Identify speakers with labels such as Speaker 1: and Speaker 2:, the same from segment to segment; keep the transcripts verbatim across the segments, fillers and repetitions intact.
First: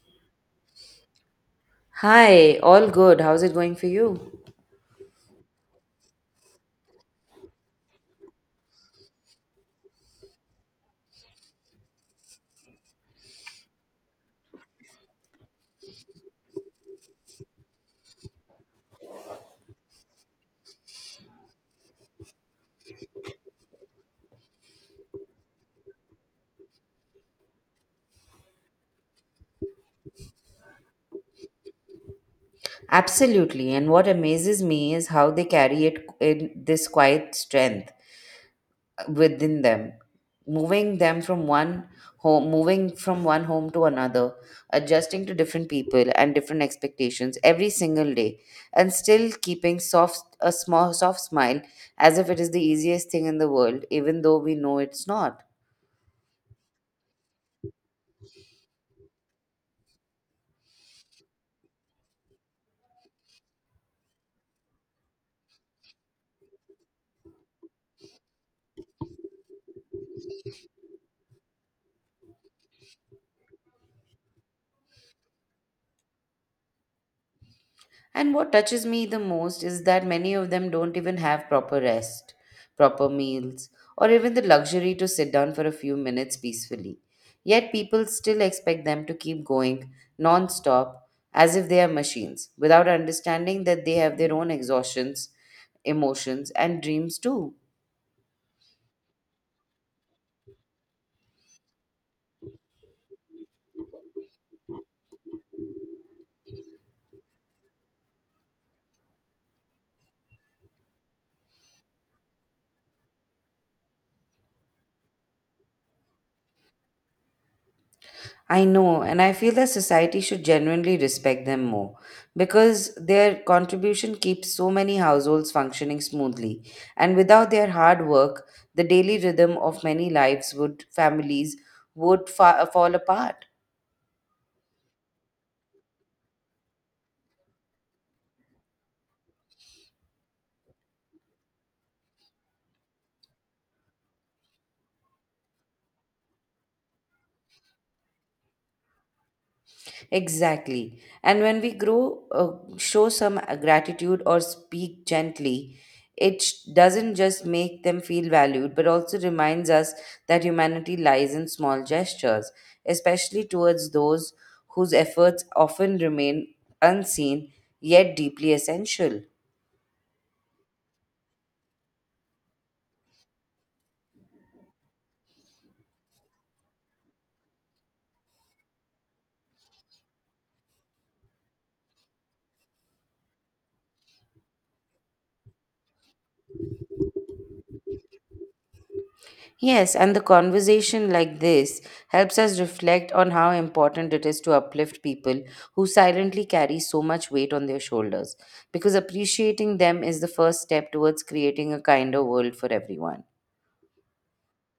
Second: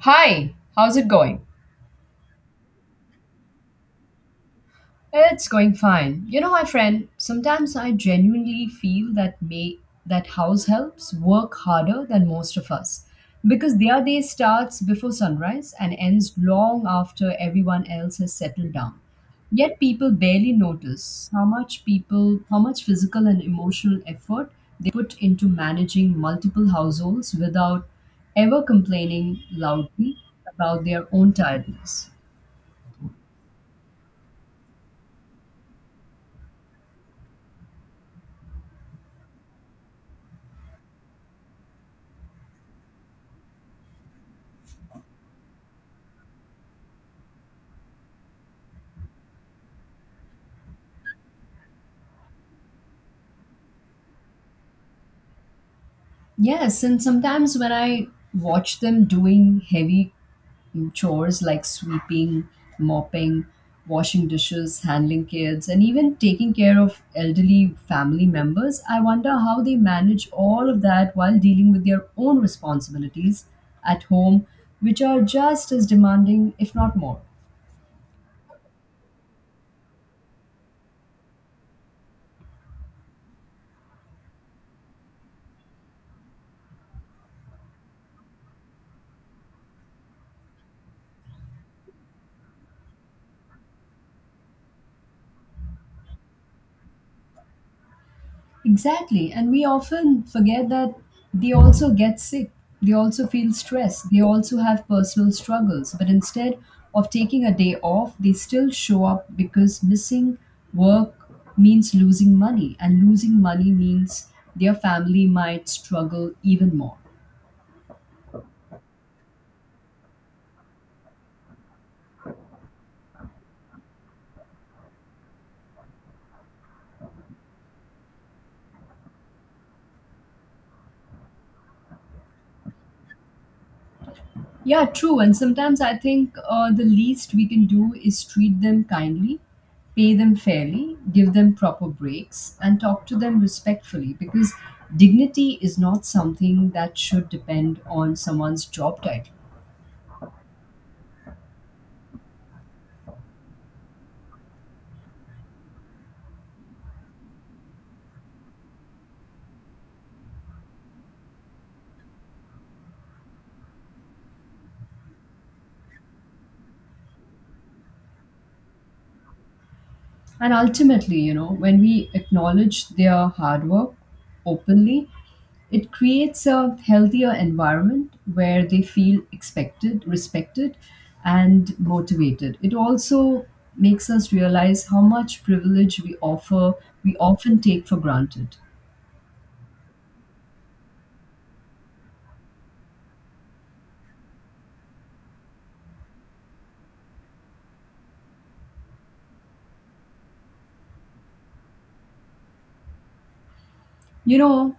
Speaker 1: Hi, how's it going?
Speaker 2: Hi, all good. How's it going for you?
Speaker 1: It's going fine. You know, my friend, sometimes I genuinely feel that may that house helps work harder than most of us because their day starts before sunrise and ends long after everyone else has settled down. Yet people barely notice how much people how much physical and emotional effort they put into managing multiple households without ever complaining loudly about their own tiredness.
Speaker 2: Absolutely. And what amazes me is how they carry it in this quiet strength uh, within them, moving them from one home, moving from one home to another, adjusting to different people and different expectations every single day, and still keeping soft a small soft smile as if it is the easiest thing in the world, even though we know it's not.
Speaker 1: Yes, and sometimes when I watch them doing heavy chores like sweeping, mopping, washing dishes, handling kids, and even taking care of elderly family members, I wonder how they manage all of that while dealing with their own responsibilities at home, which are just as demanding, if not more.
Speaker 2: And what touches me the most is that many of them don't even have proper rest, proper meals, or even the luxury to sit down for a few minutes peacefully. Yet people still expect them to keep going non stop as if they are machines, without understanding that they have their own exhaustions, emotions, and dreams too.
Speaker 1: Exactly. And we often forget that they also get sick, they also feel stressed, they also have personal struggles. But instead of taking a day off, they still show up because missing work means losing money, and losing money means their family might struggle even more.
Speaker 2: I know, and I feel that society should genuinely respect them more because their contribution keeps so many households functioning smoothly. And without their hard work, the daily rhythm of many lives would families would fa- fall apart.
Speaker 1: Yeah, true. And sometimes I think, uh, the least we can do is treat them kindly, pay them fairly, give them proper breaks, and talk to them respectfully because dignity is not something that should depend on someone's job title.
Speaker 2: Exactly. And when we grow, uh, show some uh, gratitude or speak gently, it sh- doesn't just make them feel valued, but also reminds us that humanity lies in small gestures, especially towards those whose efforts often remain unseen yet deeply essential.
Speaker 1: And ultimately, you know, when we acknowledge their hard work openly, it creates a healthier environment where they feel expected, respected, and motivated. It also makes us realize how much privilege we offer, we often take for granted.
Speaker 2: Yes, and the conversation like this helps us reflect on how important it is to uplift people who silently carry so much weight on their shoulders, because appreciating them is the first step towards creating a kinder world for everyone.
Speaker 1: You know,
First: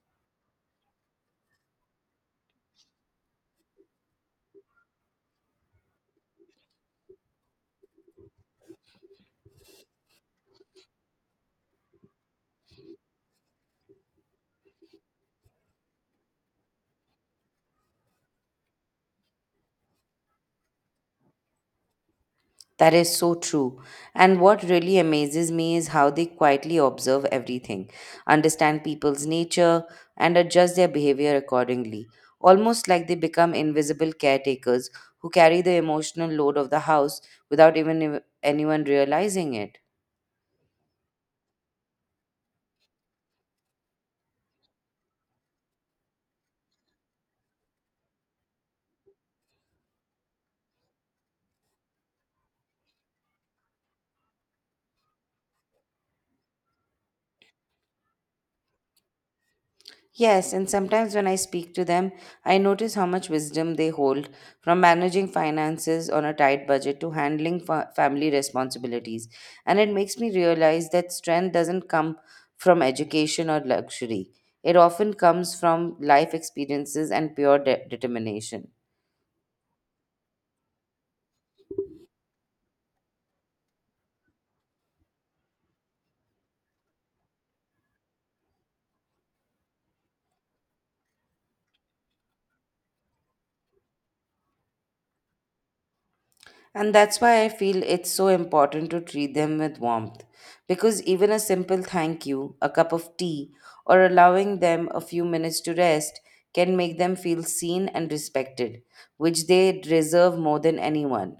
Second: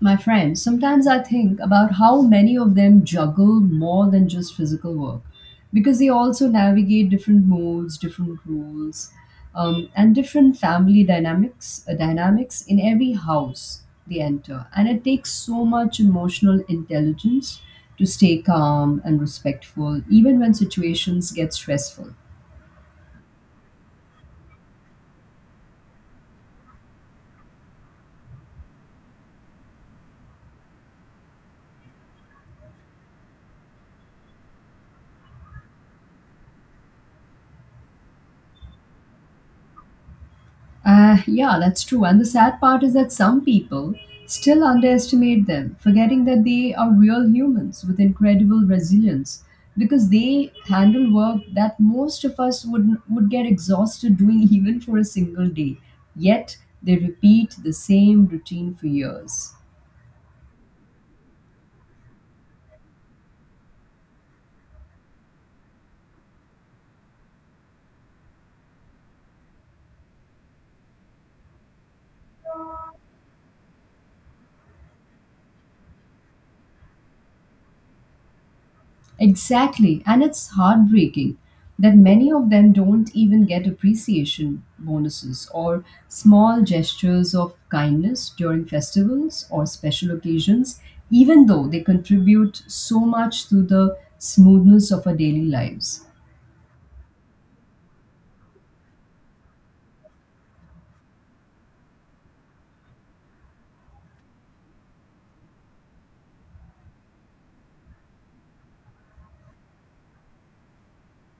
Speaker 1: my friend, sometimes I think about how many of them juggle more than just physical work because they also navigate different modes, different rules, um, and different family dynamics, uh, dynamics in every house they enter. And it takes so much emotional intelligence to stay calm and respectful, even when situations get stressful.
Speaker 2: That is so true. And what really amazes me is how they quietly observe everything, understand people's nature, and adjust their behavior accordingly, almost like they become invisible caretakers who carry the emotional load of the house without even ev- anyone realizing it.
Speaker 1: Uh, yeah, that's true. And the sad part is that some people still underestimate them, forgetting that they are real humans with incredible resilience because they handle work that most of us would, would get exhausted doing even for a single day. Yet they repeat the same routine for years.
Speaker 2: Yes, and sometimes when I speak to them, I notice how much wisdom they hold from managing finances on a tight budget to handling fa- family responsibilities. And it makes me realize that strength doesn't come from education or luxury, it often comes from life experiences and pure de- determination.
Speaker 1: Exactly, and it's heartbreaking that many of them don't even get appreciation bonuses or small gestures of kindness during festivals or special occasions, even though they contribute so much to the smoothness of our daily lives.
Speaker 2: And that's why I feel it's so important to treat them with warmth. Because even a simple thank you, a cup of tea, or allowing them a few minutes to rest can make them feel seen and respected, which they deserve more than anyone.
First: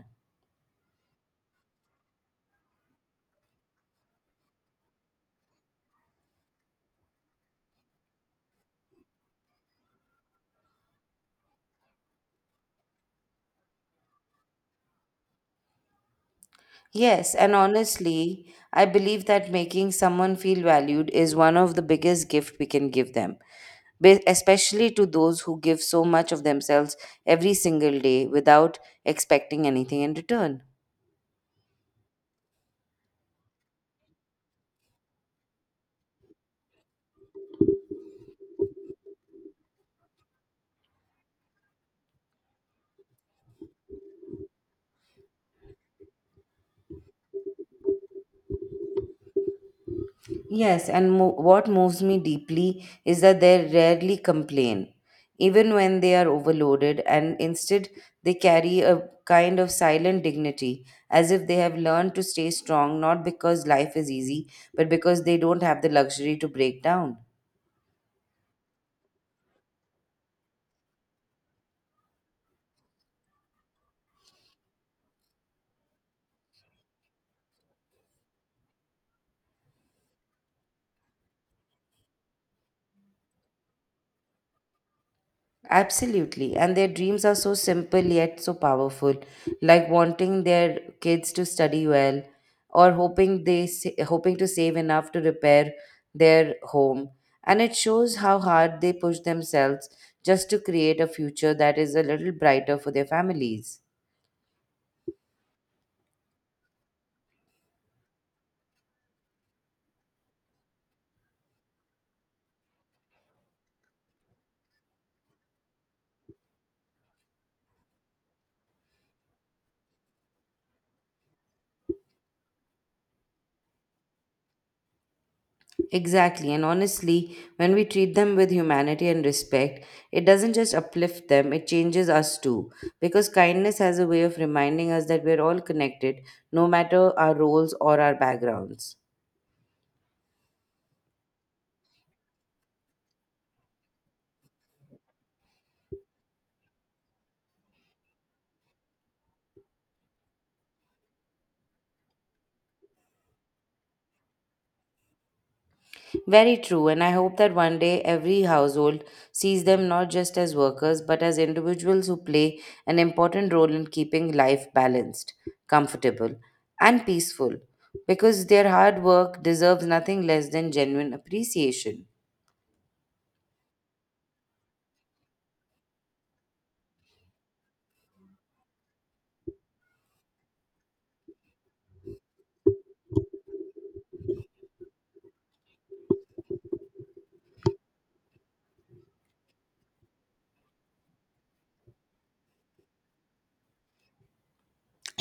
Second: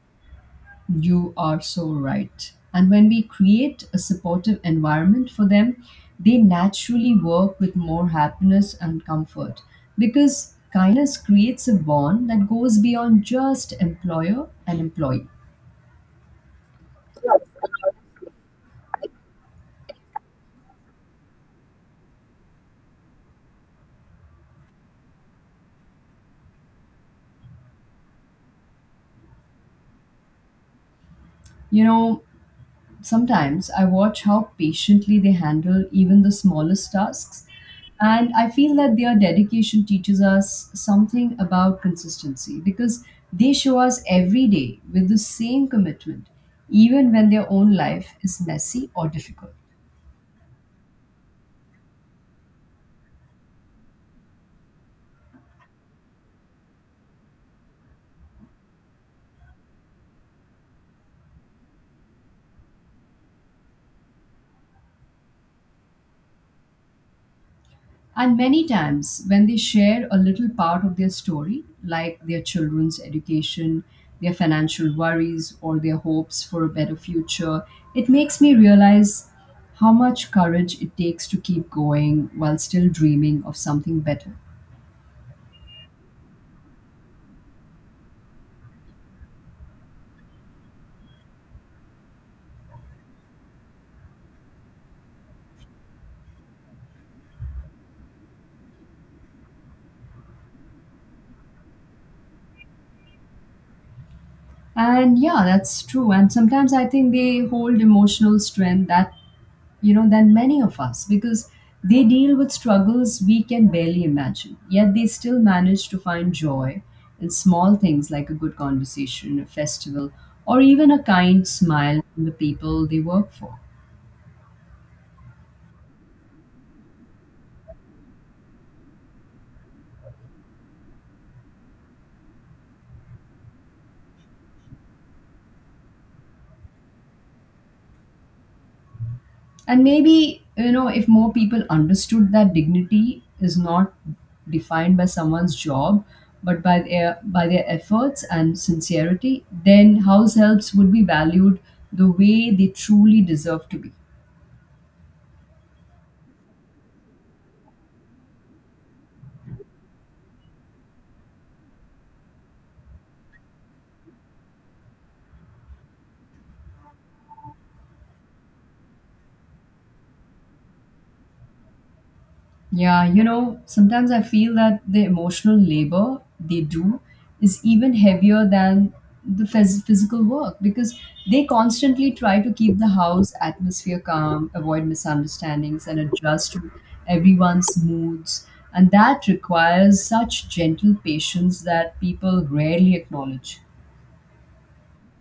Speaker 1: You are so right. And when we create a supportive environment for them, they naturally work with more happiness and comfort because kindness creates a bond that goes beyond just employer and employee.
Speaker 2: Yes, and honestly, I believe that making someone feel valued is one of the biggest gift we can give them, be- especially to those who give so much of themselves every single day without expecting anything in return.
Speaker 1: You know, sometimes I watch how patiently they handle even the smallest tasks, and I feel that their dedication teaches us something about consistency because they show us every day with the same commitment, even when their own life is messy or difficult.
Speaker 2: Yes, and mo- what moves me deeply is that they rarely complain, even when they are overloaded, and instead they carry a kind of silent dignity, as if they have learned to stay strong not because life is easy, but because they don't have the luxury to break down.
Speaker 1: And many times, when they share a little part of their story, like their children's education, their financial worries, or their hopes for a better future, it makes me realize how much courage it takes to keep going while still dreaming of something better.
Speaker 2: Absolutely. And their dreams are so simple yet so powerful, like wanting their kids to study well or hoping they sa- hoping to save enough to repair their home. And it shows how hard they push themselves just to create a future that is a little brighter for their families.
Speaker 1: And yeah, that's true. And sometimes I think they hold emotional strength that, you know, than many of us because they deal with struggles we can barely imagine, yet they still manage to find joy in small things like a good conversation, a festival, or even a kind smile from the people they work for.
Speaker 2: Exactly, and honestly, when we treat them with humanity and respect, it doesn't just uplift them, it changes us too. Because kindness has a way of reminding us that we're all connected, no matter our roles or our backgrounds.
Speaker 1: And maybe, you know, if more people understood that dignity is not defined by someone's job but by their by their efforts and sincerity, then house helps would be valued the way they truly deserve to be.
Speaker 2: Very true, and I hope that one day every household sees them not just as workers, but as individuals who play an important role in keeping life balanced, comfortable, and peaceful. Because their hard work deserves nothing less than genuine appreciation.
Speaker 1: Yeah, you know, sometimes I feel that the emotional labor they do is even heavier than the phys- physical work because they constantly try to keep the house atmosphere calm, avoid misunderstandings, and adjust to everyone's moods. And that requires such gentle patience that people rarely acknowledge.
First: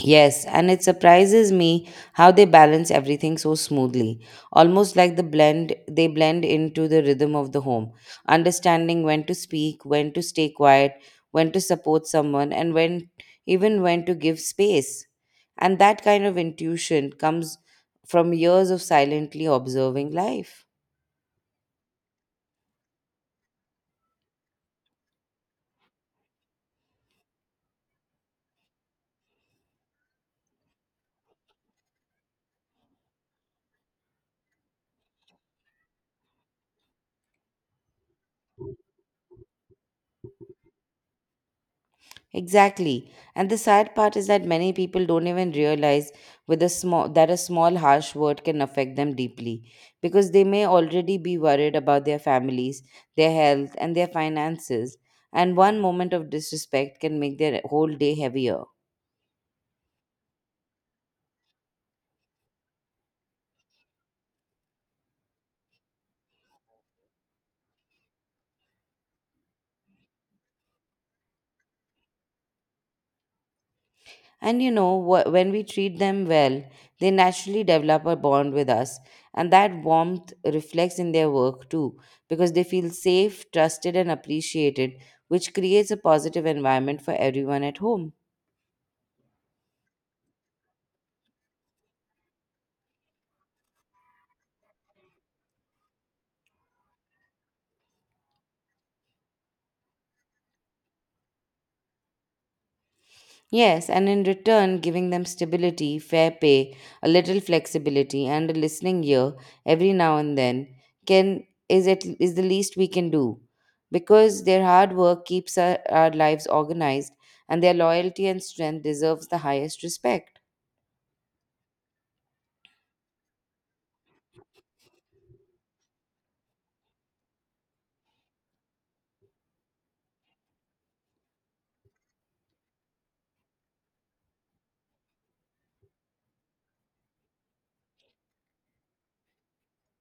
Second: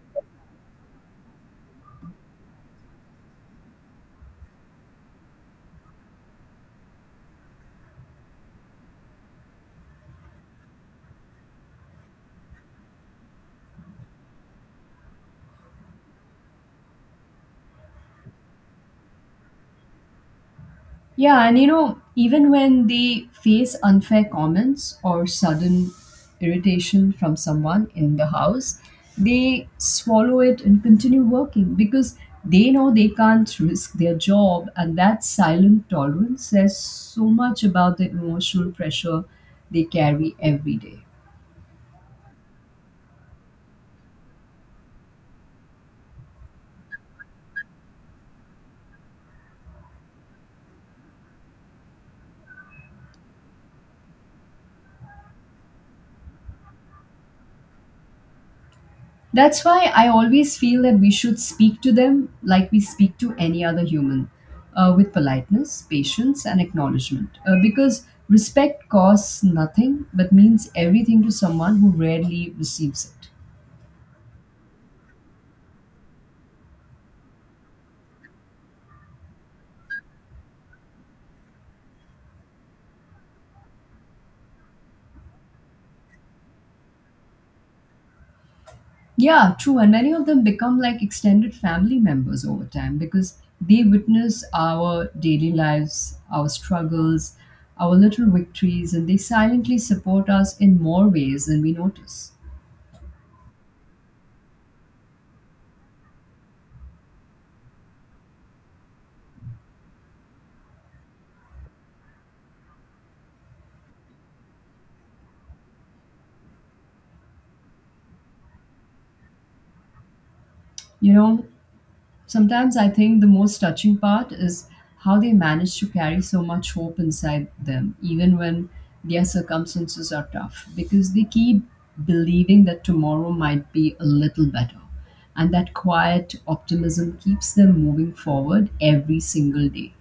Speaker 2: Yes, and it surprises me how they balance everything so smoothly, almost like the blend they blend into the rhythm of the home, understanding when to speak, when to stay quiet, when to support someone, and when even when to give space. And that kind of intuition comes from years of silently observing life.
Speaker 1: Yeah, and you know, even when they face unfair comments or sudden irritation from someone in the house, they swallow it and continue working because they know they can't risk their job. And that silent tolerance says so much about the emotional pressure they carry every day.
Speaker 2: Exactly. And the sad part is that many people don't even realize with a small that a small harsh word can affect them deeply because they may already be worried about their families, their health, and their finances, and one moment of disrespect can make their whole day heavier.
Speaker 1: That's why I always feel that we should speak to them like we speak to any other human, uh, with politeness, patience, and acknowledgement. Uh, because respect costs nothing but means everything to someone who rarely receives it.
Speaker 2: And you know, wh- when we treat them well, they naturally develop a bond with us. And that warmth reflects in their work too, because they feel safe, trusted, and appreciated, which creates a positive environment for everyone at home.
Speaker 1: Yeah, true. And many of them become like extended family members over time because they witness our daily lives, our struggles, our little victories, and they silently support us in more ways than we notice.
Speaker 2: Yes, and in return, giving them stability, fair pay, a little flexibility, and a listening ear every now and then can is at, is the least we can do, because their hard work keeps our, our lives organized, and their loyalty and strength deserves the highest respect.
Speaker 1: You know, sometimes I think the most touching part is how they manage to carry so much hope inside them, even when their circumstances are tough, because they keep believing that tomorrow might be a little better. And that quiet optimism keeps them moving forward every single day.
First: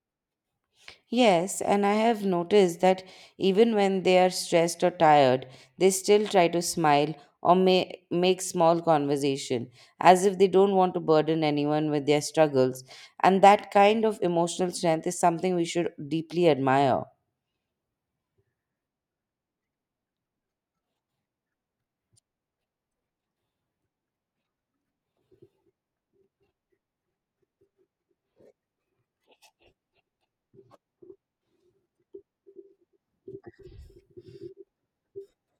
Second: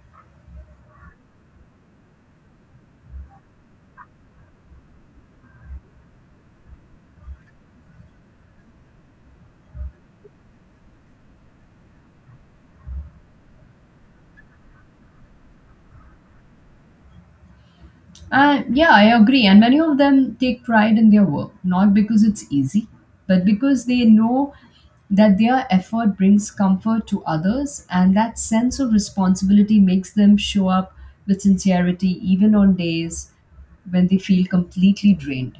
Speaker 2: Yes, and I have noticed that even when they are stressed or tired, they still try to smile or may, make small conversation, as if they don't want to burden anyone with their struggles. And that kind of emotional strength is something we should deeply admire.
Speaker 1: And yeah, I agree. And many of them take pride in their work, not because it's easy, but because they know that their effort brings comfort to others, and that sense of responsibility makes them show up with sincerity even on days when they feel completely drained.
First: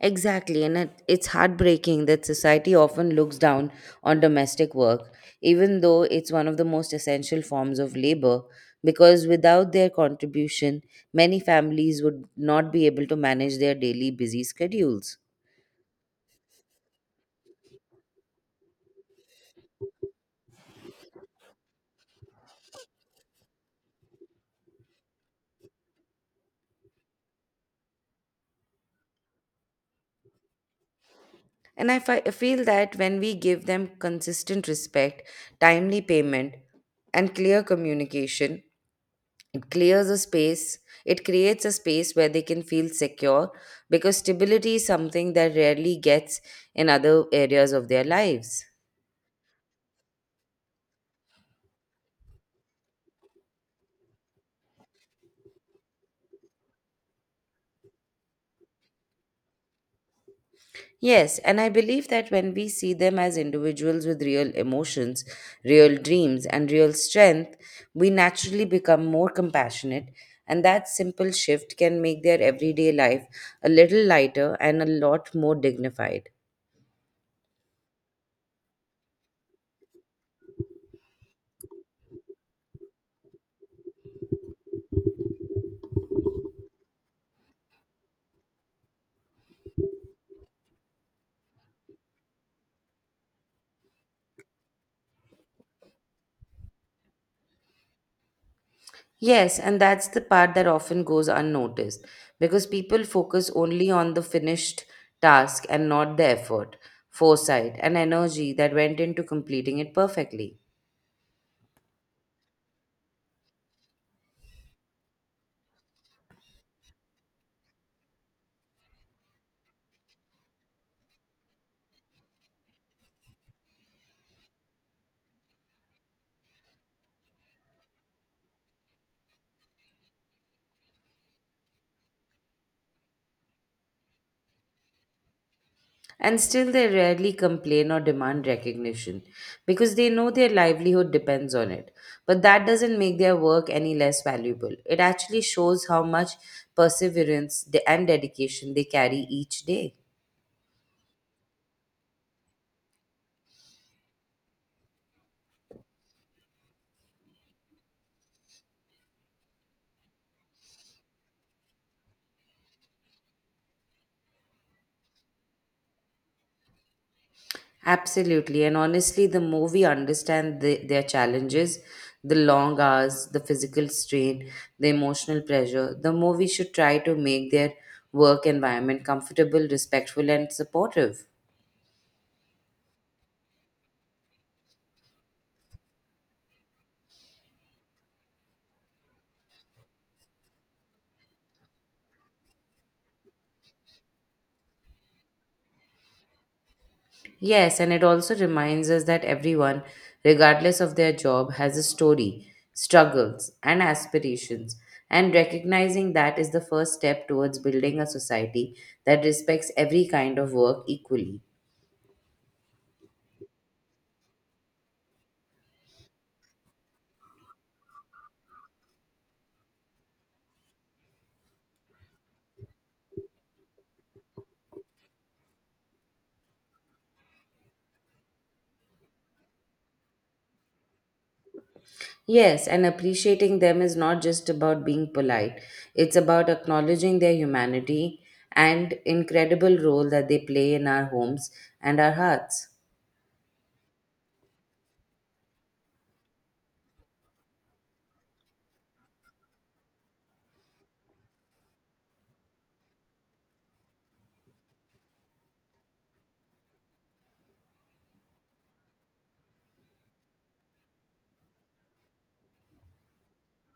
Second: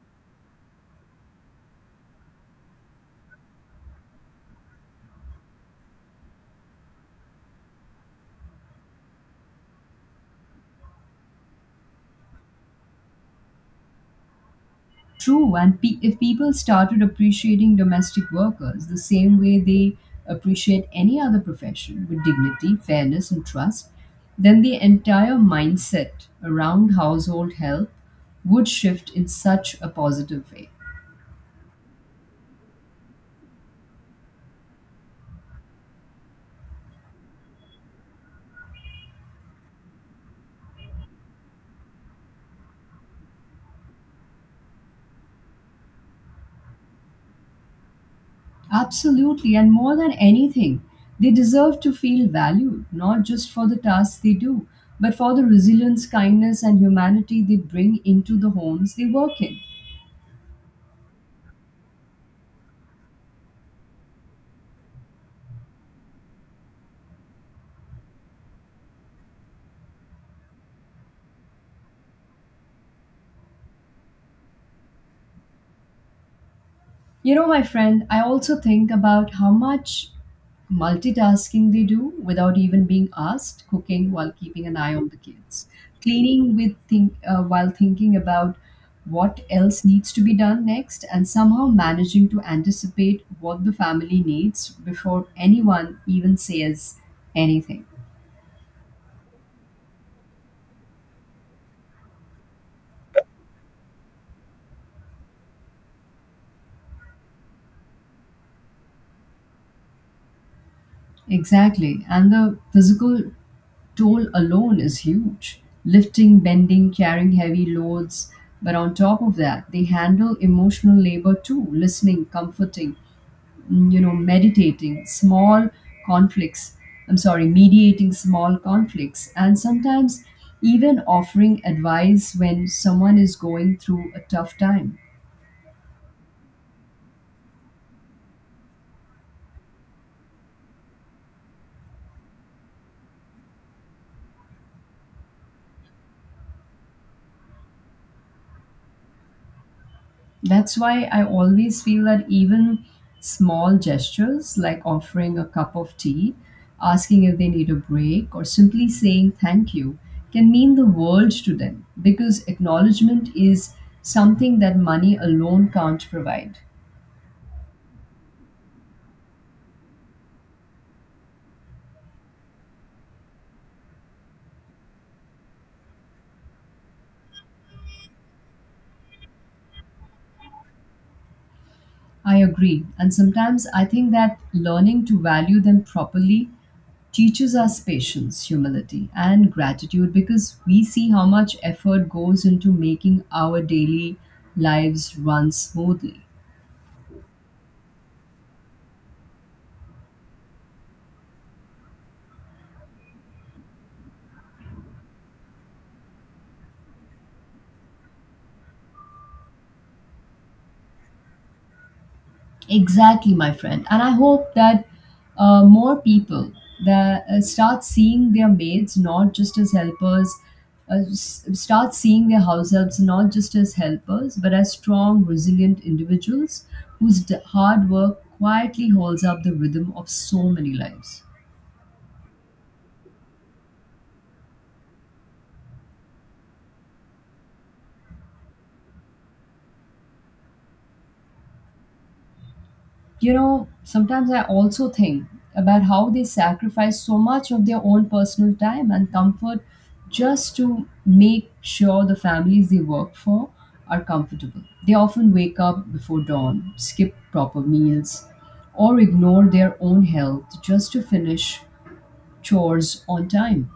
Speaker 2: Exactly, and it, it's heartbreaking that society often looks down on domestic work, even though it's one of the most essential forms of labor, because without their contribution, many families would not be able to manage their daily busy schedules.
Speaker 1: True, and pe- if people started appreciating domestic workers the same way they appreciate any other profession, with dignity, fairness, and trust, then the entire mindset around household help would shift in such a positive way.
Speaker 2: And I fi- I feel that when we give them consistent respect, timely payment, and clear communication, It clears a space, it creates a space where they can feel secure because stability is something that rarely gets in other areas of their lives.
Speaker 1: Absolutely, and more than anything, they deserve to feel valued, not just for the tasks they do, but for the resilience, kindness, and humanity they bring into the homes they work in.
Speaker 2: Yes, and I believe that when we see them as individuals with real emotions, real dreams, and real strength, we naturally become more compassionate. And that simple shift can make their everyday life a little lighter and a lot more dignified.
Speaker 1: You know, my friend, I also think about how much multitasking they do without even being asked, cooking while keeping an eye on the kids, cleaning with think uh, while thinking about what else needs to be done next, and somehow managing to anticipate what the family needs before anyone even says anything.
Speaker 2: Yes, and that's the part that often goes unnoticed because people focus only on the finished task and not the effort, foresight, and energy that went into completing it perfectly.
Speaker 1: Exactly. And the physical toll alone is huge. Lifting, bending, carrying heavy loads. But on top of that, they handle emotional labor too, listening, comforting, mm, you know, meditating, small conflicts. I'm sorry, mediating small conflicts. And sometimes even offering advice when someone is going through a tough time.
Speaker 2: And still, they rarely complain or demand recognition because they know their livelihood depends on it. But that doesn't make their work any less valuable. It actually shows how much perseverance de- and dedication they carry each day.
Speaker 1: That's why I always feel that even small gestures like offering a cup of tea, asking if they need a break, or simply saying thank you can mean the world to them because acknowledgement is something that money alone can't provide.
Speaker 2: Absolutely. And honestly, the more we understand the, their challenges, the long hours, the physical strain, the emotional pressure, the more we should try to make their work environment comfortable, respectful, and supportive.
Speaker 1: I agree. And sometimes I think that learning to value them properly teaches us patience, humility, and gratitude because we see how much effort goes into making our daily lives run smoothly.
Speaker 2: Yes, and it also reminds us that everyone, regardless of their job, has a story, struggles, and aspirations. And recognizing that is the first step towards building a society that respects every kind of work equally.
Speaker 1: Exactly, my friend. And I hope that, uh, more people that uh, start seeing their maids not just as helpers, uh, s- start seeing their house helps not just as helpers, but as strong, resilient individuals whose d- hard work quietly holds up the rhythm of so many lives.
Speaker 2: Yes, and appreciating them is not just about being polite, it's about acknowledging their humanity and incredible role that they play in our homes and our hearts.
Speaker 1: You know, sometimes I also think about how they sacrifice so much of their own personal time and comfort just to make sure the families they work for are comfortable. They often wake up before dawn, skip proper meals, or ignore their own health just to finish chores on time.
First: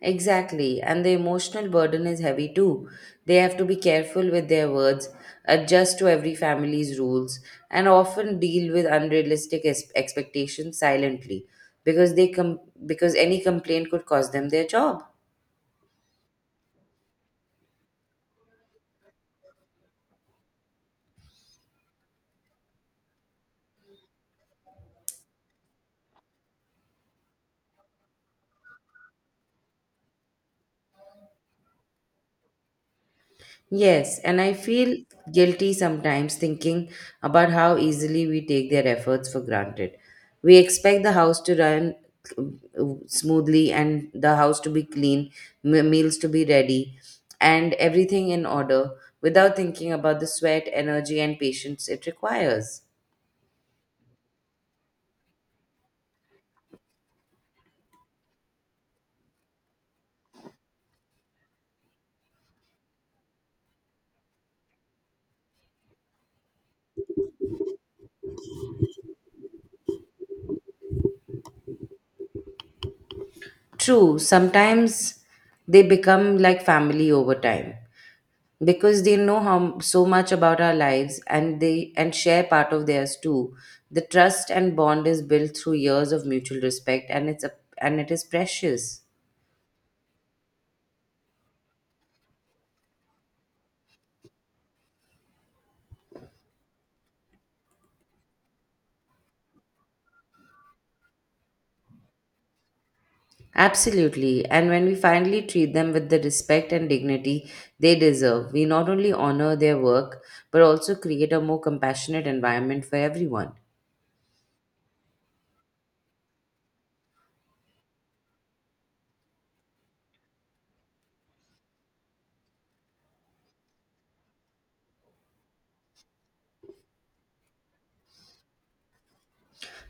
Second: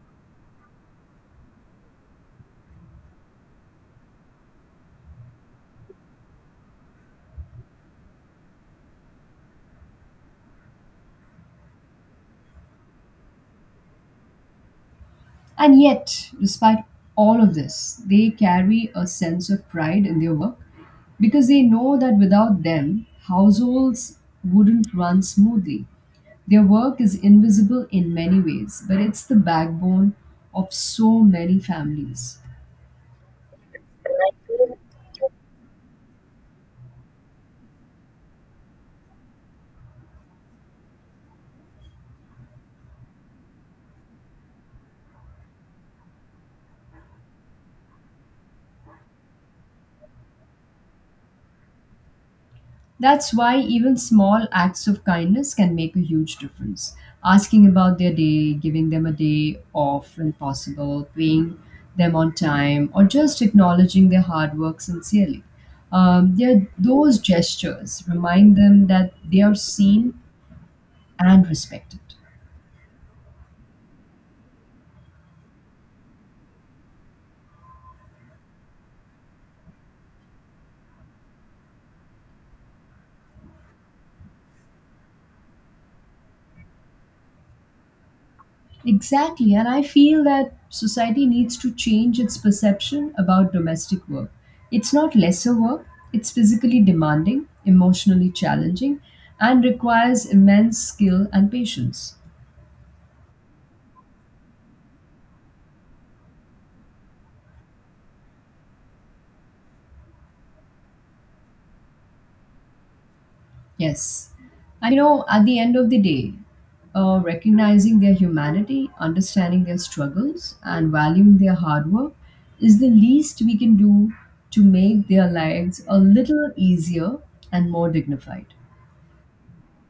Speaker 2: Exactly, and the emotional burden is heavy too. They have to be careful with their words, adjust to every family's rules, and often deal with unrealistic es- expectations silently because they com- because any complaint could cost them their job.
Speaker 1: And yet, despite all of this, they carry a sense of pride in their work because they know that without them, households wouldn't run smoothly. Their work is invisible in many ways, but it's the backbone of so many families.
Speaker 2: Yes, and I feel guilty sometimes thinking about how easily we take their efforts for granted. We expect the house to run uh, smoothly and the house to be clean, me- meals to be ready, and everything in order without thinking about the sweat, energy, and patience it requires.
Speaker 1: That's why even small acts of kindness can make a huge difference. Asking about their day, giving them a day off when possible, paying them on time, or just acknowledging their hard work sincerely. Um, they're- those gestures remind them that they are seen and respected.
Speaker 2: True, sometimes they become like family over time. Because they know how so much about our lives and they and share part of theirs too, the trust and bond is built through years of mutual respect, and it's a, and it is precious.
Speaker 1: Exactly, and I feel that society needs to change its perception about domestic work. It's not lesser work, it's physically demanding, emotionally challenging, and requires immense skill and patience.
Speaker 2: Absolutely, and when we finally treat them with the respect and dignity they deserve, we not only honor their work but also create a more compassionate environment for everyone.
Speaker 1: Yes. And you know, at the end of the day, uh, recognizing their humanity, understanding their struggles, and valuing their hard work is the least we can do to make their lives a little easier and more dignified.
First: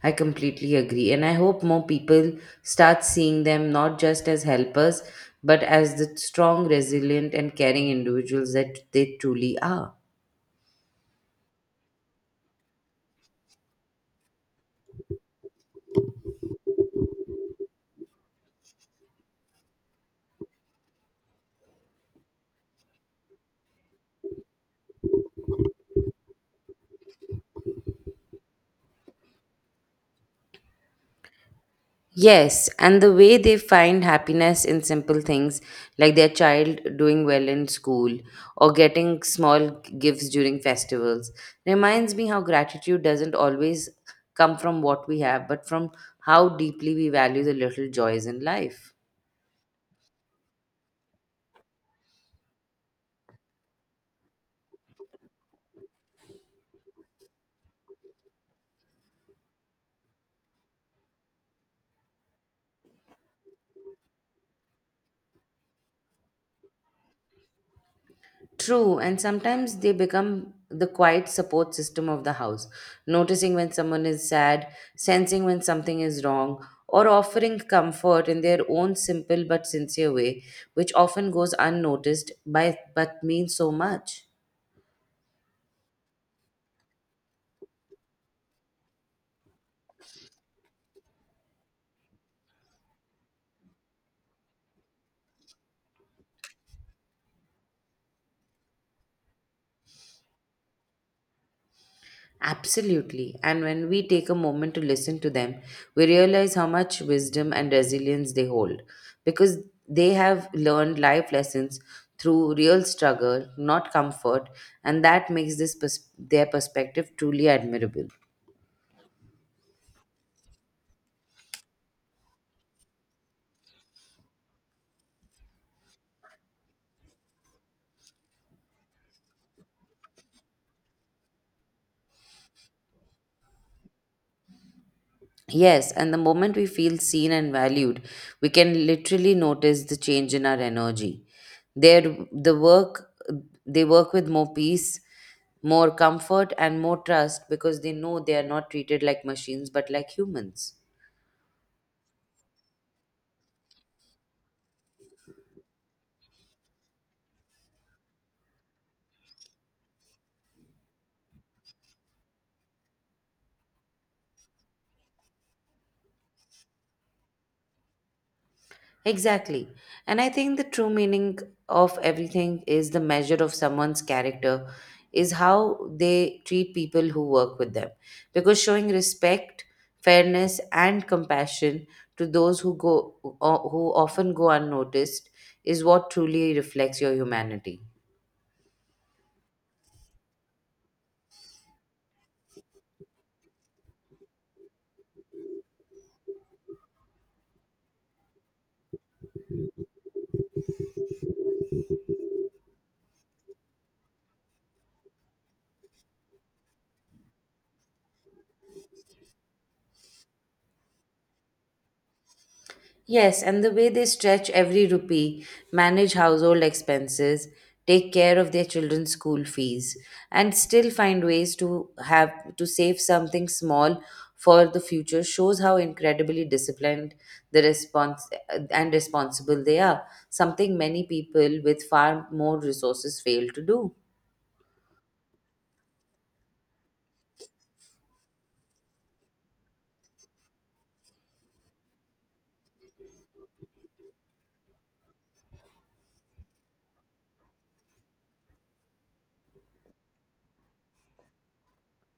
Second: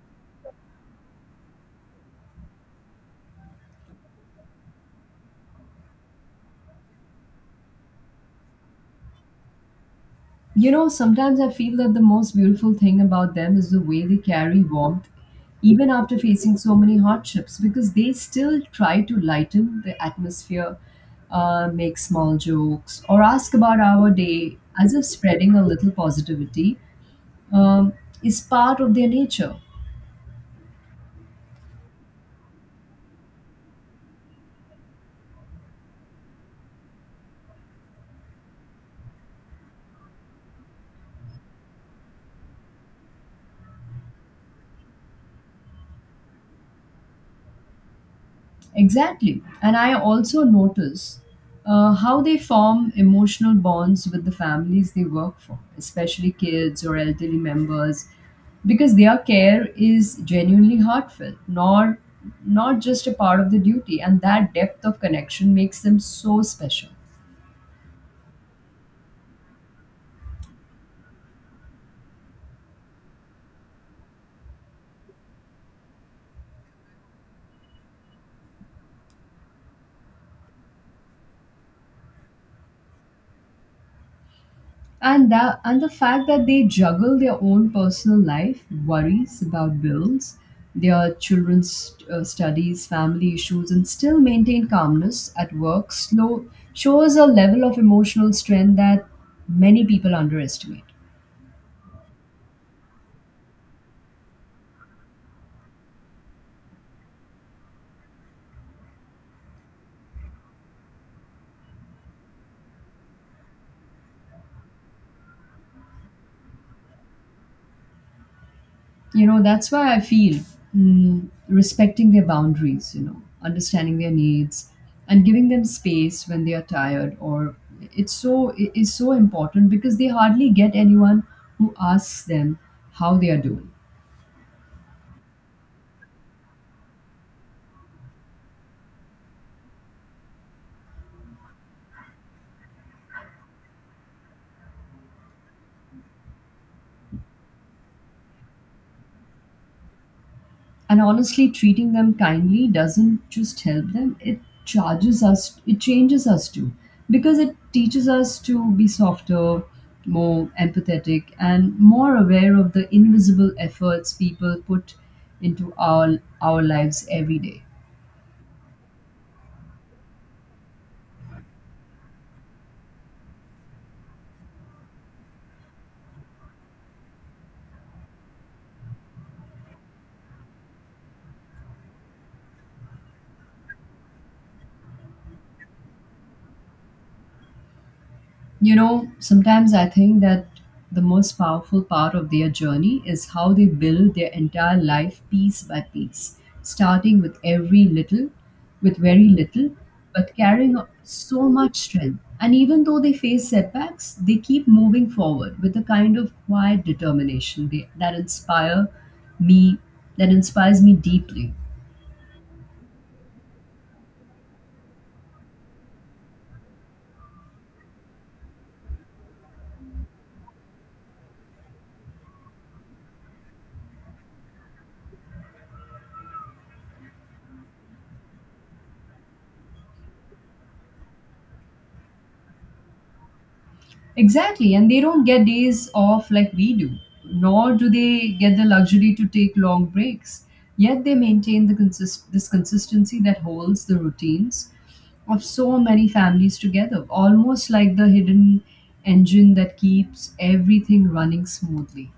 Speaker 2: I completely agree. And I hope more people start seeing them not just as helpers, but as the strong, resilient, and caring individuals that they truly are.
Speaker 1: You know, sometimes I feel that the most beautiful thing about them is the way they carry warmth, even after facing so many hardships, because they still try to lighten the atmosphere, uh, make small jokes, or ask about our day as if spreading a little positivity um, is part of their nature.
Speaker 2: Yes, and the way they find happiness in simple things like their child doing well in school or getting small gifts during festivals reminds me how gratitude doesn't always come from what we have, but from how deeply we value the little joys in life.
Speaker 1: Exactly. And I also notice, uh, how they form emotional bonds with the families they work for, especially kids or elderly members, because their care is genuinely heartfelt, not, not just a part of the duty. And that depth of connection makes them so special.
Speaker 2: True, and sometimes they become the quiet support system of the house, noticing when someone is sad, sensing when something is wrong, or offering comfort in their own simple but sincere way, which often goes unnoticed by but means so much.
Speaker 1: and that and the fact that they juggle their own personal life, worries about bills, their children's uh, studies, family issues, and still maintain calmness at work slow shows a level of emotional strength that many people underestimate.
Speaker 2: Absolutely. And when we take a moment to listen to them, we realize how much wisdom and resilience they hold because they have learned life lessons through real struggle, not comfort, and that makes this pers- their perspective truly admirable.
Speaker 1: You know, that's why I feel, mm, respecting their boundaries, you know, understanding their needs and giving them space when they are tired, or it's so it is so important because they hardly get anyone who asks them how they are doing.
Speaker 2: Yes, and the moment we feel seen and valued, we can literally notice the change in our energy. There, the work they work with more peace, more comfort and more trust because they know they are not treated like machines but like humans.
Speaker 1: And honestly, treating them kindly doesn't just help them, it charges us, it changes us too. Because it teaches us to be softer, more empathetic, and more aware of the invisible efforts people put into our, our lives every day.
Speaker 2: Exactly. And I think the true meaning of everything is the measure of someone's character, is how they treat people who work with them. Because showing respect, fairness, and compassion to those who go o- who often go unnoticed is what truly reflects your humanity.
Speaker 1: You know, sometimes I think that the most powerful part of their journey is how they build their entire life piece by piece, starting with every little, with very little, but carrying o- so much strength. And even though they face setbacks, they keep moving forward with a kind of quiet determination they, that inspire me, that inspires me deeply.
Speaker 2: Yes, and the way they stretch every rupee, manage household expenses, take care of their children's school fees, and still find ways to have to save something small for the future shows how incredibly disciplined the response and responsible they are, something many people with far more resources fail to do.
Speaker 1: Exactly, and they don't get days off like we do, nor do they get the luxury to take long breaks. Yet they maintain the consist- this consistency that holds the routines of so many families together, almost like the hidden engine that keeps everything running smoothly.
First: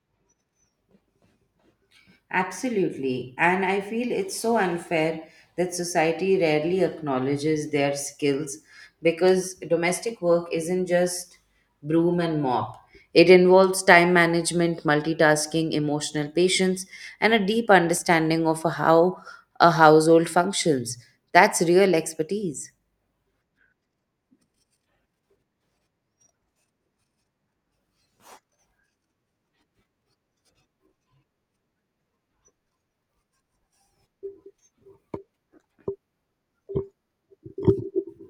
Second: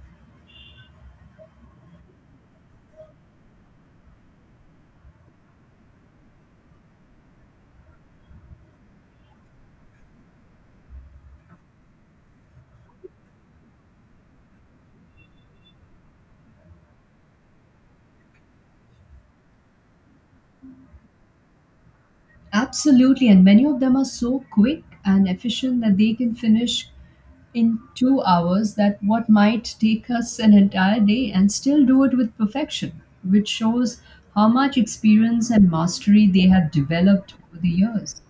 Speaker 2: Absolutely. And I feel it's so unfair that society rarely acknowledges their skills because domestic work isn't just broom and mop. It involves time management, multitasking, emotional patience, and a deep understanding of how a household functions. That's real expertise.
Speaker 1: Absolutely, and many of them are so quick and efficient that they can finish in two hours that what might take us an entire day and still do it with perfection, which shows how much experience and mastery they have developed over the years.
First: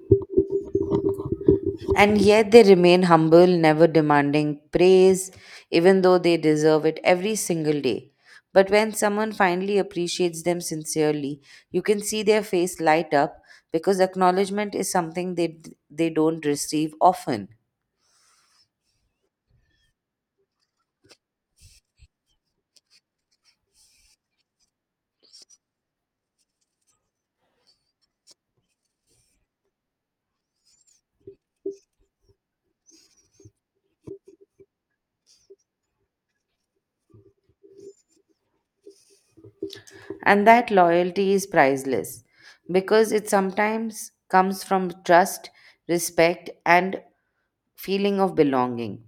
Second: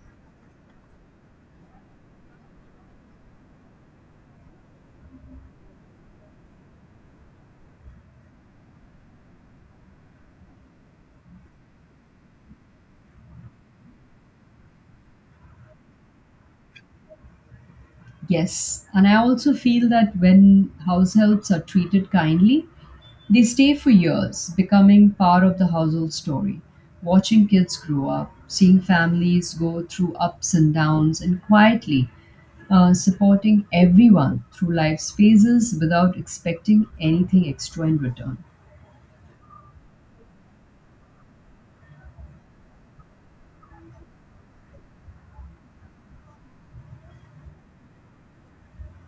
Speaker 2: And yet they remain humble, never demanding praise, even though they deserve it every single day. But when someone finally appreciates them sincerely, you can see their face light up because acknowledgement is something they, they don't receive often.
Speaker 1: Yes, and I also feel that when house helps are treated kindly, they stay for years, becoming part of the household story. Watching kids grow up, seeing families go through ups and downs, and quietly uh, supporting everyone through life's phases without expecting anything extra in return.
Speaker 2: And that loyalty is priceless because it sometimes comes from trust, respect, and feeling of belonging.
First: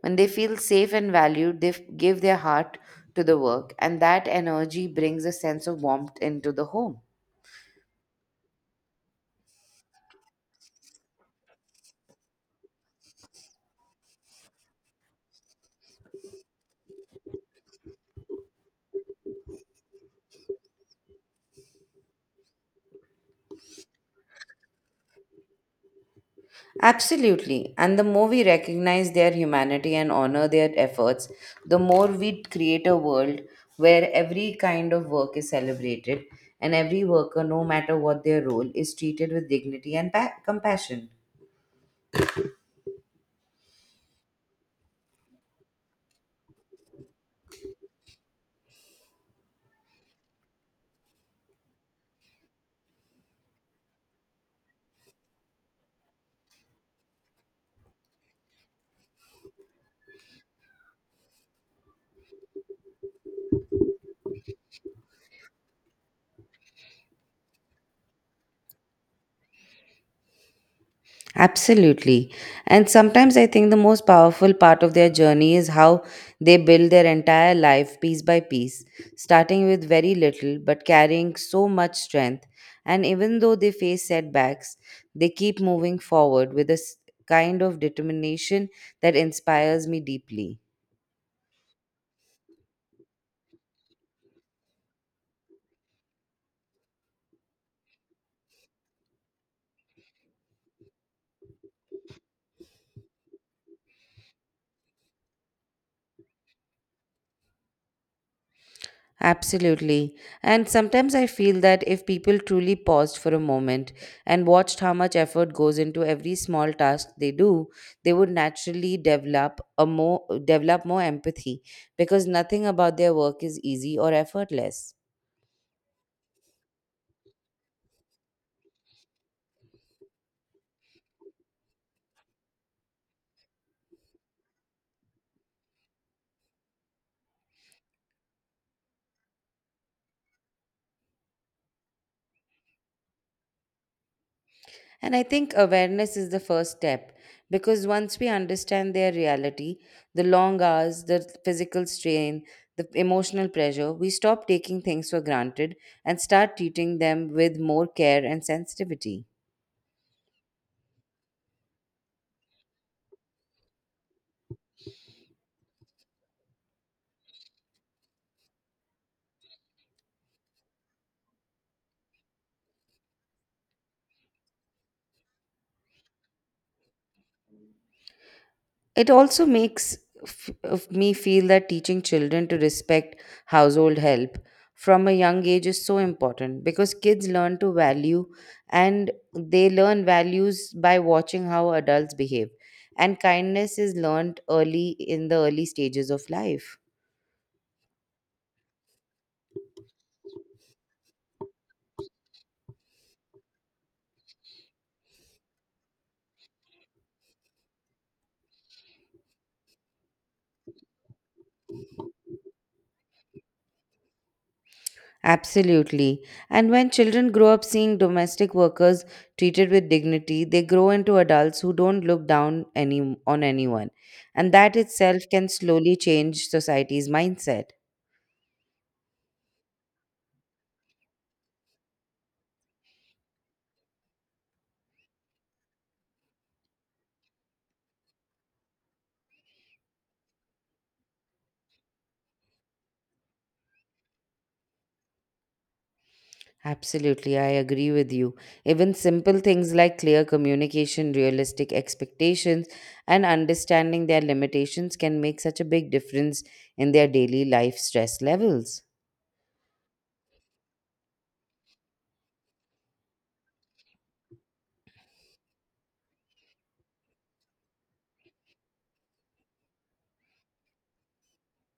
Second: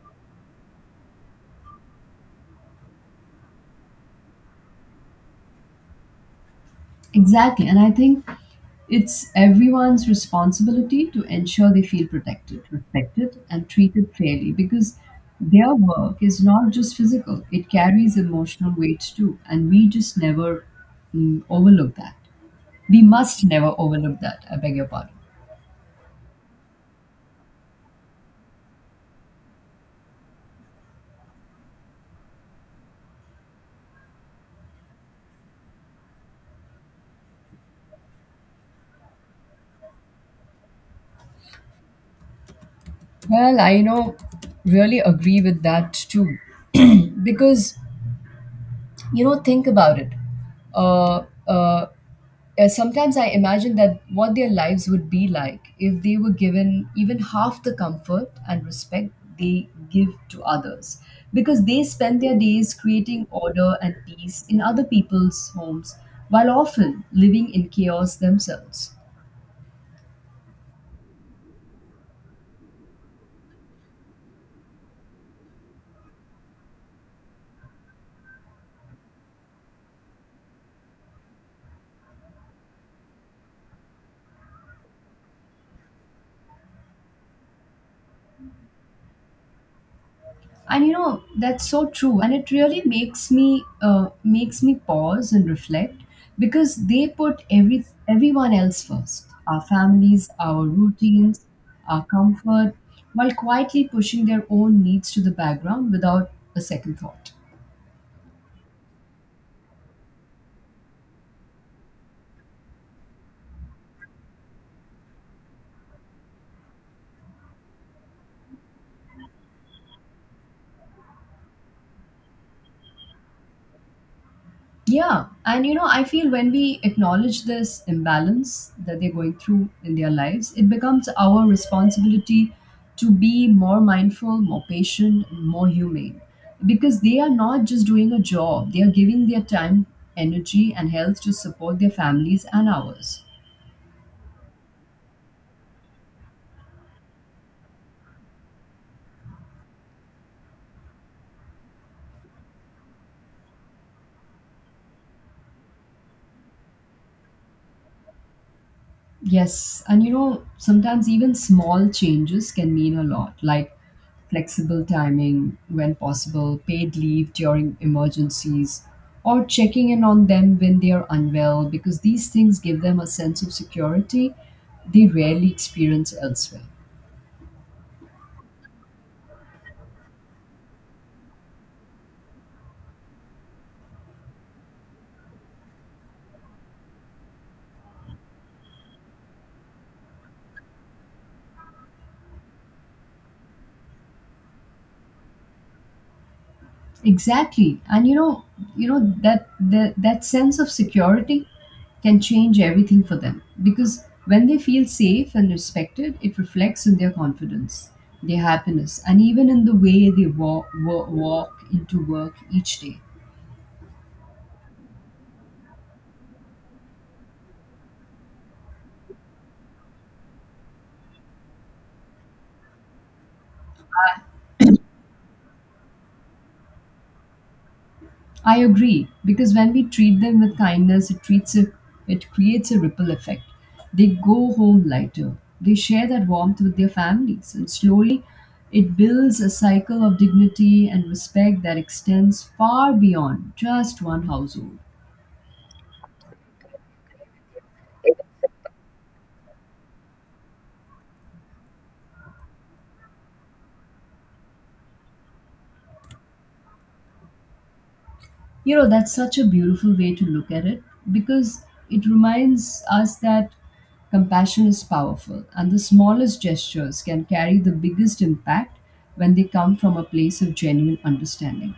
Speaker 2: When they feel safe and valued, they f- give their heart to the work, and that energy brings a sense of warmth into the home.
Speaker 1: Exactly. And I think it's everyone's responsibility to ensure they feel protected, respected, and treated fairly, because their work is not just physical, it carries emotional weight too. And we just never mm, overlook that. We must never overlook that. I beg your pardon.
Speaker 2: Absolutely. And the more we recognize their humanity and honor their efforts, the more we create a world where every kind of work is celebrated and every worker, no matter what their role, is treated with dignity and pa- compassion.
Speaker 1: Well, I, you know, really agree with that too. Because, you know, think about it. uh, uh, uh, Sometimes I imagine that what their lives would be like if they were given even half the comfort and respect they give to others, because they spend their days creating order and peace in other people's homes while often living in chaos themselves.
Speaker 2: Absolutely. And sometimes I think the most powerful part of their journey is how they build their entire life piece by piece, starting with very little but carrying so much strength. And even though they face setbacks, they keep moving forward with a s- kind of determination that inspires me deeply.
Speaker 1: And you know, that's so true, and it really makes me uh, makes me pause and reflect, because they put every everyone else first: our families, our routines, our comfort, while quietly pushing their own needs to the background without a second thought.
Speaker 2: Absolutely. And sometimes I feel that if people truly paused for a moment and watched how much effort goes into every small task they do, they would naturally develop a more develop more empathy because nothing about their work is easy or effortless.
Speaker 1: Yeah, and you know, I feel when we acknowledge this imbalance that they're going through in their lives, it becomes our responsibility to be more mindful, more patient, and more humane. Because they are not just doing a job, they are giving their time, energy, and health to support their families and ours.
Speaker 2: And I think awareness is the first step because once we understand their reality, the long hours, the physical strain, the emotional pressure, we stop taking things for granted and start treating them with more care and sensitivity.
Speaker 1: Yes, and you know, sometimes even small changes can mean a lot, like flexible timing when possible, paid leave during emergencies, or checking in on them when they are unwell, because these things give them a sense of security they rarely experience elsewhere.
Speaker 2: It also makes f- of me feel that teaching children to respect household help from a young age is so important because kids learn to value and they learn values by watching how adults behave. And kindness is learned early in the early stages of life.
Speaker 1: Exactly, and you know, you know that the, that sense of security can change everything for them, because when they feel safe and respected, it reflects in their confidence, their happiness, and even in the way they walk, walk into work each day.
Speaker 2: Absolutely. And when children grow up seeing domestic workers treated with dignity, they grow into adults who don't look down any, on anyone. And that itself can slowly change society's mindset.
Speaker 1: I agree, because when we treat them with kindness, it treats a, it creates a ripple effect. They go home lighter. They share that warmth with their families, and slowly, it builds a cycle of dignity and respect that extends far beyond just one household.
Speaker 2: Absolutely, I agree with you. Even simple things like clear communication, realistic expectations, and understanding their limitations can make such a big difference in their daily life stress
Speaker 1: You
Speaker 2: levels.
Speaker 1: know, that's such a beautiful way to look at it, because it reminds us that compassion is powerful and the smallest gestures can carry the biggest impact when they come from a place of genuine understanding.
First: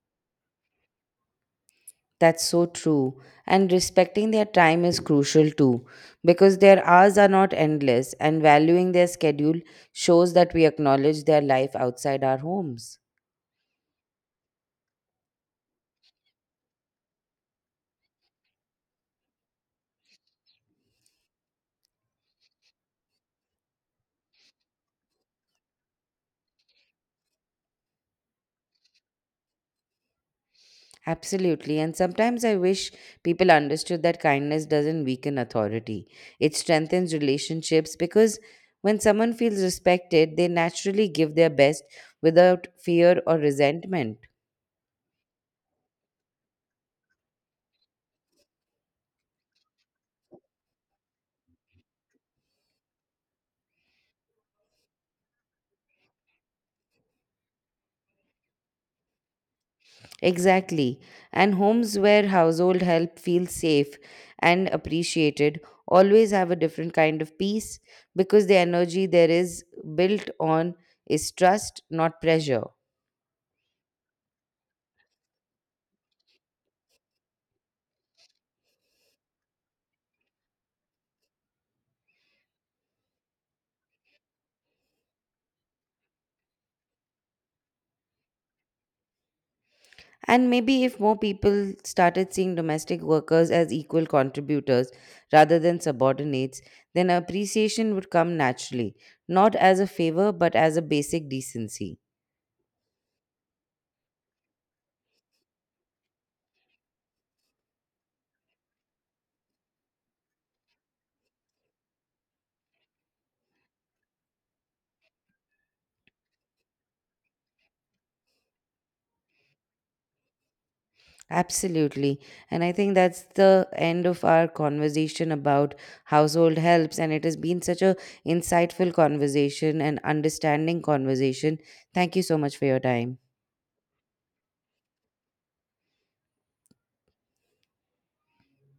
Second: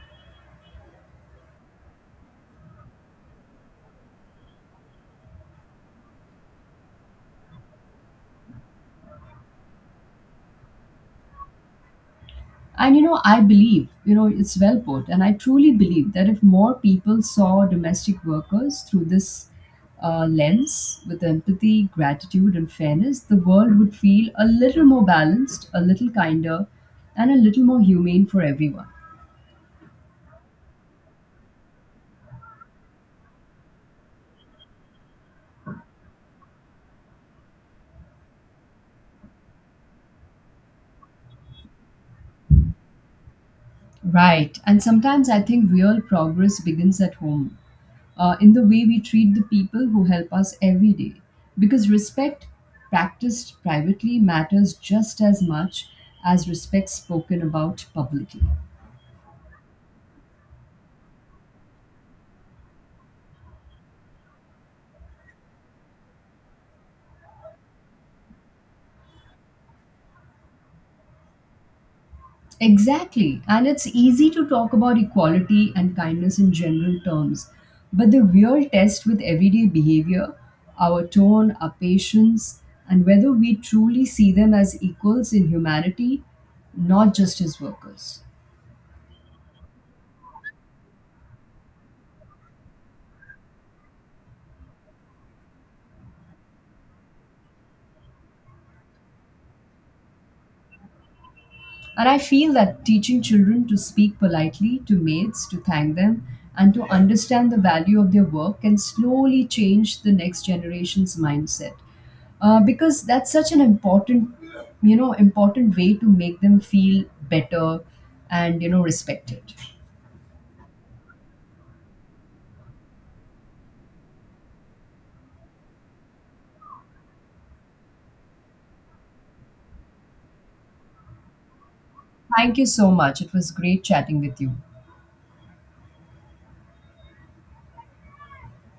Speaker 2: That's so true. And respecting their time is crucial too, because their hours are not endless, and valuing their schedule shows that we acknowledge their life outside our
Speaker 1: And
Speaker 2: homes.
Speaker 1: you know, I believe, you know, it's well put. And I truly believe that if more people saw domestic workers through this uh, lens, with empathy, gratitude, and fairness, the world would feel a little more balanced, a little kinder, and a little more humane for everyone.
Speaker 2: Absolutely. And sometimes I wish people understood that kindness doesn't weaken authority, it strengthens relationships because when someone feels respected, they naturally give their best without fear or resentment.
Speaker 1: Right. And sometimes I think real progress begins at home, uh, in the way we treat the people who help us every day. Because respect practiced privately matters just as much as respect spoken about publicly.
Speaker 2: Exactly. And homes where household help feels safe and appreciated always have a different kind of peace because the energy there is built on is trust, not pressure.
Speaker 1: Exactly. And it's easy to talk about equality and kindness in general terms. But the real test with everyday behavior, our tone, our patience, and whether we truly see them as equals in humanity, not just as workers.
Speaker 2: And maybe if more people started seeing domestic workers as equal contributors rather than subordinates, then appreciation would come naturally, not as a favor but as a basic decency.
Speaker 1: And I feel that teaching children to speak politely to maids, to thank them, and to understand the value of their work can slowly change the next generation's mindset. Uh, because that's such an important, you know, important way to make them feel better and, you know, respected.
Speaker 2: Absolutely. And I think that's the end of our conversation about household helps. And it has been such a insightful conversation and understanding conversation. Thank you so much
Speaker 1: Thank you
Speaker 2: for your
Speaker 1: so
Speaker 2: time.
Speaker 1: much. It was great chatting with you.